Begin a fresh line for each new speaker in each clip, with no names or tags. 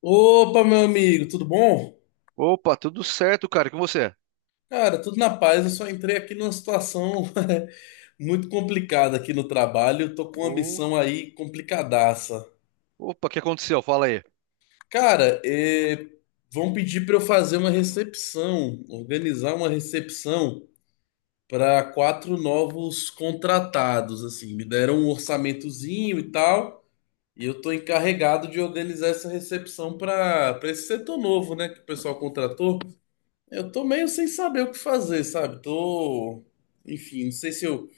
Opa, meu amigo, tudo bom?
Opa, tudo certo, cara? E com você?
Cara, tudo na paz. Eu só entrei aqui numa situação muito complicada aqui no trabalho. Eu tô com uma
Ô,
missão aí complicadaça.
opa, o que aconteceu? Fala aí.
Cara, vão pedir para eu fazer uma recepção, organizar uma recepção para quatro novos contratados. Assim, me deram um orçamentozinho e tal, e eu tô encarregado de organizar essa recepção para esse setor novo, né, que o pessoal contratou. Eu tô meio sem saber o que fazer, sabe? Tô, enfim, não sei se eu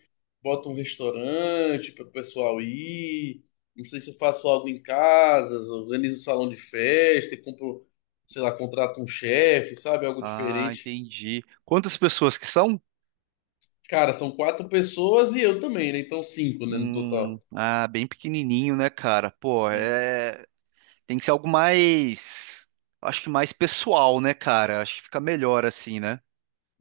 boto um restaurante para o pessoal ir, não sei se eu faço algo em casa, organizo um salão de festa e compro, sei lá, contrato um chefe, sabe? Algo
Ah,
diferente.
entendi. Quantas pessoas que são?
Cara, são quatro pessoas e eu também, né? Então cinco, né, no total.
Ah, bem pequenininho, né, cara? Pô,
Isso.
é, tem que ser algo mais, acho que mais pessoal, né, cara? Acho que fica melhor assim, né?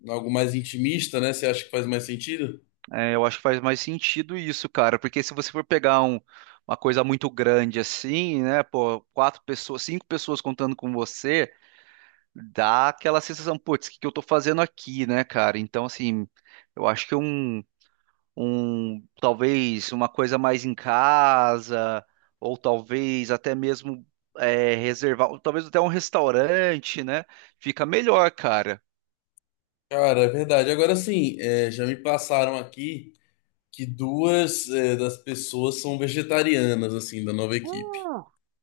Algo mais intimista, né? Você acha que faz mais sentido?
É, eu acho que faz mais sentido isso, cara, porque se você for pegar uma coisa muito grande assim, né, pô, quatro pessoas, cinco pessoas contando com você, dá aquela sensação, putz, o que que eu tô fazendo aqui, né, cara? Então, assim, eu acho que talvez uma coisa mais em casa, ou talvez até mesmo reservar, ou talvez até um restaurante, né? Fica melhor, cara.
Cara, é verdade. Agora sim, é, já me passaram aqui que duas das pessoas são vegetarianas, assim, da nova equipe.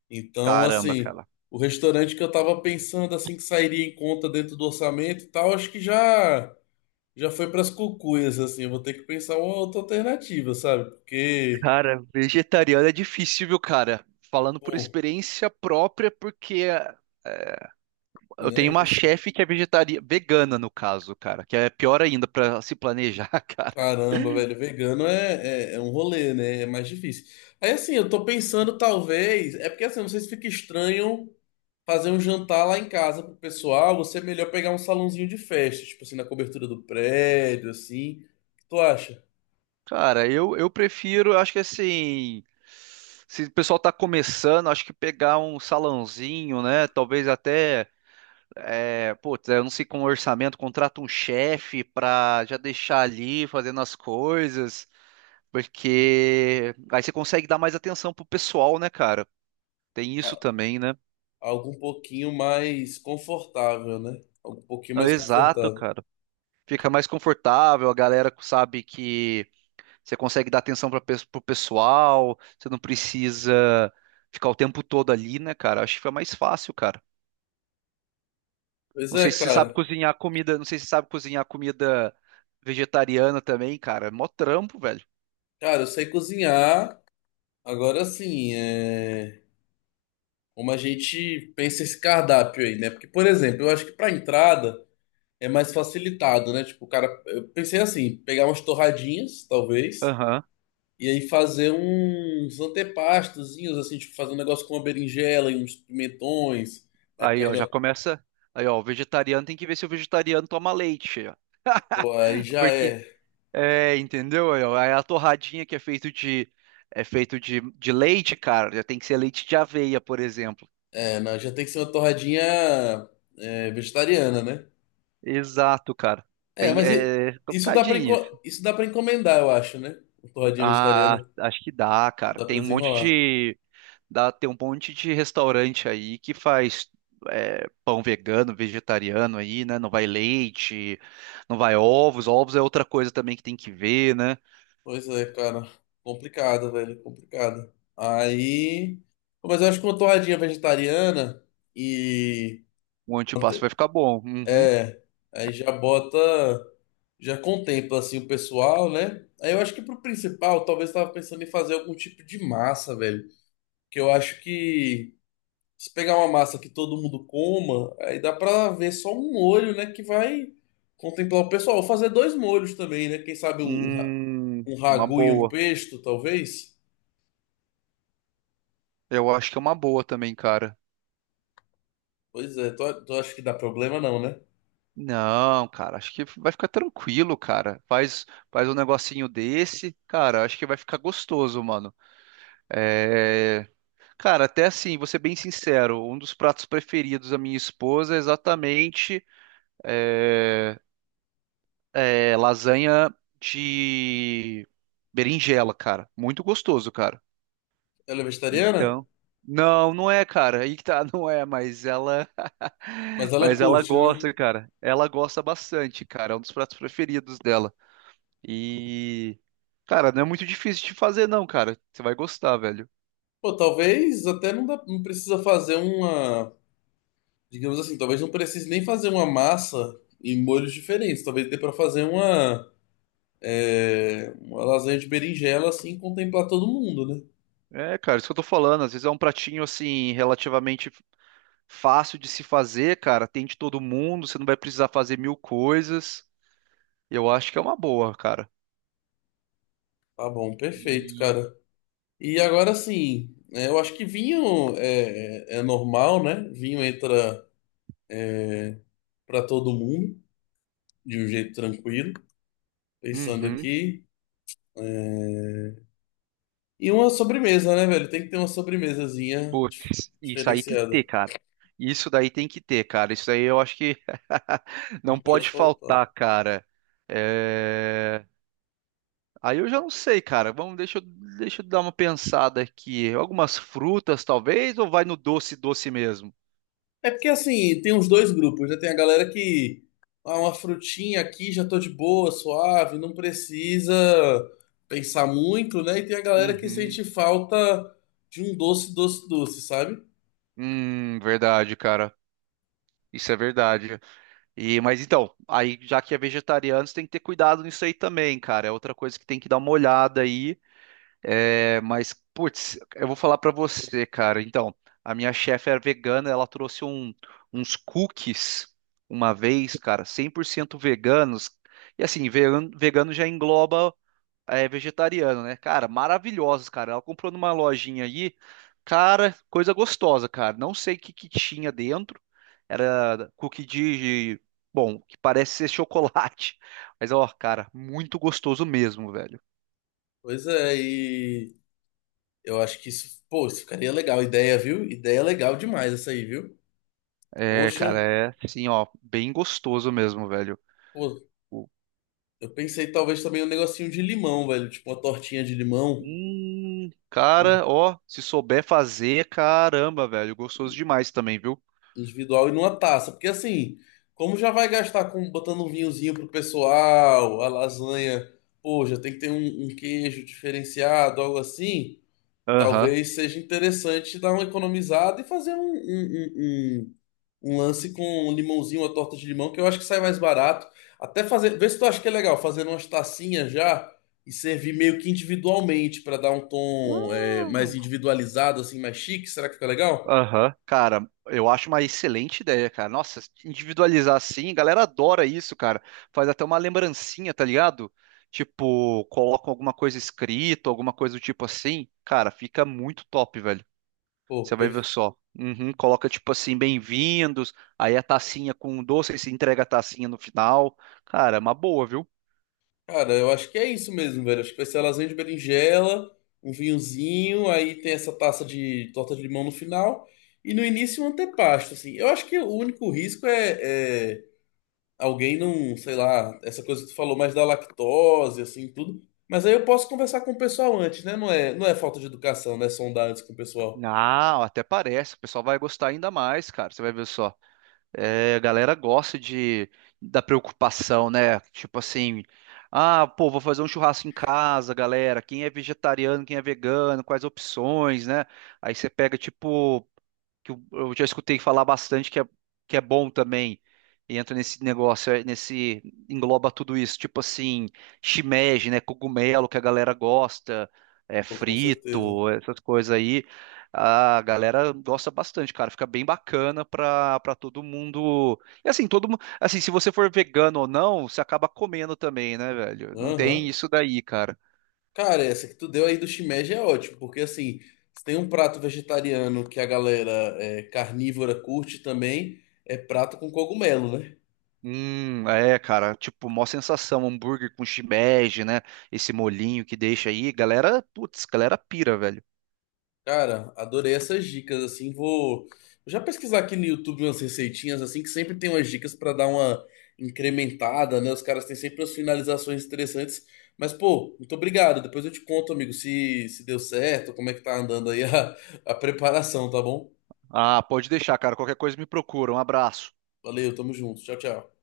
Então,
Caramba,
assim,
cara.
o restaurante que eu tava pensando, assim, que sairia em conta dentro do orçamento e tal, acho que já foi pras cucuias, assim. Eu vou ter que pensar uma outra alternativa, sabe? Porque,
Cara, vegetariano é difícil, viu, cara? Falando por
pô,
experiência própria, porque eu
não
tenho
é
uma
isso.
chefe que é vegetariana, vegana no caso, cara, que é pior ainda pra se planejar, cara.
Caramba, velho, vegano é um rolê, né? É mais difícil. Aí, assim, eu tô pensando, talvez. É porque, assim, eu não sei se fica estranho fazer um jantar lá em casa pro pessoal, você é melhor pegar um salãozinho de festa, tipo assim, na cobertura do prédio, assim. O que tu acha?
Cara, eu prefiro, acho que assim, se o pessoal tá começando, acho que pegar um salãozinho, né? Talvez até, é, putz, eu não sei com orçamento, contrata um chefe pra já deixar ali fazendo as coisas, porque aí você consegue dar mais atenção pro pessoal, né, cara? Tem isso
A-
também, né?
Algo um pouquinho mais confortável, né? Algo um pouquinho
Ah,
mais
exato,
confortável.
cara. Fica mais confortável, a galera sabe que. Você consegue dar atenção para o pessoal, você não precisa ficar o tempo todo ali, né, cara? Acho que foi mais fácil, cara.
Pois
Não
é,
sei se você sabe
cara.
cozinhar comida, não sei se você sabe cozinhar comida vegetariana também, cara. É mó trampo, velho.
Cara, eu sei cozinhar. Agora sim, como a gente pensa esse cardápio aí, né? Porque, por exemplo, eu acho que pra entrada é mais facilitado, né? Tipo, o cara, eu pensei assim, pegar umas torradinhas, talvez.
Aham.
E aí fazer uns antepastozinhos, assim, tipo, fazer um negócio com uma berinjela e uns pimentões. Aí
Aí, ó, já
pega,
começa. Aí, ó, o vegetariano tem que ver se o vegetariano toma leite, ó.
pô, aí já
Porque,
é.
é, entendeu? Aí, ó, aí a torradinha que é feito de é feito de leite, cara, já tem que ser leite de aveia, por exemplo.
É, não, já tem que ser uma torradinha, vegetariana, né?
Exato, cara.
É,
Tem,
mas
é
isso dá pra,
complicadinho.
isso dá pra encomendar, eu acho, né? Uma torradinha
Ah,
vegetariana.
acho que dá, cara.
Dá pra
Tem um monte
desenrolar.
de. Dá, tem um monte de restaurante aí que faz pão vegano, vegetariano aí, né? Não vai leite, não vai ovos. Ovos é outra coisa também que tem que ver, né?
Pois é, cara. Complicado, velho. Complicado. Aí, pô, mas eu acho que uma torradinha vegetariana e.
O antipasto vai ficar bom. Uhum.
É. Aí já bota, já contempla assim o pessoal, né? Aí eu acho que pro principal, talvez eu tava pensando em fazer algum tipo de massa, velho. Que eu acho que se pegar uma massa que todo mundo coma, aí dá pra ver só um molho, né? Que vai contemplar o pessoal. Ou fazer dois molhos também, né? Quem sabe um um
Uma
ragu e um
boa.
pesto, talvez?
Eu acho que é uma boa também, cara.
Pois é, tu, tu acha que dá problema não, né?
Não, cara, acho que vai ficar tranquilo, cara. Faz, faz um negocinho desse, cara, acho que vai ficar gostoso, mano. É. Cara, até assim, vou ser bem sincero, um dos pratos preferidos da minha esposa é exatamente é, lasanha de berinjela, cara. Muito gostoso, cara.
Ela é vegetariana?
Então, não, não é, cara. Aí que tá, não é, mas ela,
Mas ela
mas ela
curte, né?
gosta, cara. Ela gosta bastante, cara. É um dos pratos preferidos dela. E, cara, não é muito difícil de fazer, não, cara. Você vai gostar, velho.
Pô, talvez até não, dá, não precisa fazer uma. Digamos assim, talvez não precise nem fazer uma massa em molhos diferentes. Talvez dê pra fazer uma, uma lasanha de berinjela, assim, e contemplar todo mundo, né?
É, cara, isso que eu tô falando. Às vezes é um pratinho assim relativamente fácil de se fazer, cara. Tem de todo mundo, você não vai precisar fazer mil coisas. Eu acho que é uma boa, cara.
Tá bom, perfeito,
E.
cara. E agora sim, é, eu acho que vinho é normal, né? Vinho entra pra todo mundo de um jeito tranquilo. Pensando
Uhum.
aqui, é, e uma sobremesa, né, velho? Tem que ter uma sobremesazinha
Putz, isso aí tem que
diferenciada.
ter, cara. Isso daí tem que ter, cara. Isso aí eu acho que
Não
não
pode
pode
faltar.
faltar, cara. É... Aí eu já não sei, cara. Vamos, deixa eu dar uma pensada aqui. Algumas frutas, talvez, ou vai no doce, doce mesmo?
É porque assim, tem uns dois grupos, já tem a galera que ah, uma frutinha aqui, já tô de boa, suave, não precisa pensar muito, né? E tem a galera que
Uhum.
sente falta de um doce, doce, doce, sabe?
Verdade, cara. Isso é verdade. E, mas então, aí já que é vegetariano, você tem que ter cuidado nisso aí também, cara. É outra coisa que tem que dar uma olhada aí. É, mas, putz, eu vou falar pra você, cara. Então, a minha chefe era vegana, ela trouxe uns cookies uma vez, cara, 100% veganos. E assim, vegano já engloba é vegetariano, né? Cara, maravilhosos, cara. Ela comprou numa lojinha aí, cara, coisa gostosa, cara. Não sei o que que tinha dentro. Era cookie de, bom, que parece ser chocolate. Mas ó, cara, muito gostoso mesmo, velho.
Pois é, e eu acho que isso, pô, isso ficaria legal, ideia, viu? Ideia legal demais essa aí, viu?
É, cara,
Poxa,
é assim, ó, bem gostoso mesmo, velho.
pô,
O-
eu pensei talvez também um negocinho de limão, velho, tipo uma tortinha de limão
Cara, ó, se souber fazer, caramba, velho, gostoso demais também, viu?
individual e numa taça. Porque assim, como já vai gastar com botando um vinhozinho pro pessoal, a lasanha, pô, já tem que ter um queijo diferenciado, algo assim.
Aham.
Talvez seja interessante dar uma economizada e fazer um lance com um limãozinho, uma torta de limão, que eu acho que sai mais barato. Até fazer, vê se tu acha que é legal, fazer umas tacinhas já e servir meio que individualmente para dar um tom, mais individualizado, assim, mais chique. Será que fica legal?
Aham, cara, eu acho uma excelente ideia, cara. Nossa, individualizar assim, a galera adora isso, cara. Faz até uma lembrancinha, tá ligado? Tipo, colocam alguma coisa escrita, alguma coisa do tipo assim. Cara, fica muito top, velho.
Pô,
Você vai ver
perfeito.
só. Uhum, coloca tipo assim, bem-vindos, aí a tacinha com doce, aí se entrega a tacinha no final. Cara, é uma boa, viu?
Cara, eu acho que é isso mesmo, velho. Acho que vai ser lasanha de berinjela, um vinhozinho, aí tem essa taça de torta de limão no final, e no início um antepasto, assim. Eu acho que o único risco é alguém não, sei lá, essa coisa que tu falou mais da lactose, assim, tudo. Mas aí eu posso conversar com o pessoal antes, né? Não é falta de educação, né? Sondar antes com o pessoal.
Não, até parece. O pessoal vai gostar ainda mais, cara. Você vai ver só. É, a galera gosta de da preocupação, né? Tipo assim, ah, pô, vou fazer um churrasco em casa, galera. Quem é vegetariano, quem é vegano, quais opções, né? Aí você pega, tipo que eu já escutei falar bastante que é bom também. E entra nesse negócio, é, nesse engloba tudo isso, tipo assim, shimeji, né, cogumelo que a galera gosta, é
Pô, com certeza.
frito, essas coisas aí. A galera gosta bastante, cara, fica bem bacana pra todo mundo. E assim, todo mundo, assim, se você for vegano ou não, você acaba comendo também, né, velho? Não tem
Aham.
isso daí, cara.
Cara, essa que tu deu aí do shimeji é ótimo, porque assim, se tem um prato vegetariano que a galera, carnívora, curte também, é prato com cogumelo, né?
É, cara, tipo, mó sensação, hambúrguer com shimeji, né? Esse molinho que deixa aí, galera, putz, galera pira, velho.
Cara, adorei essas dicas, assim, vou já pesquisar aqui no YouTube umas receitinhas, assim, que sempre tem umas dicas pra dar uma incrementada, né? Os caras têm sempre umas finalizações interessantes, mas pô, muito obrigado, depois eu te conto, amigo, se deu certo, como é que tá andando aí a preparação, tá bom?
Ah, pode deixar, cara, qualquer coisa me procura. Um abraço.
Valeu, tamo junto, tchau, tchau.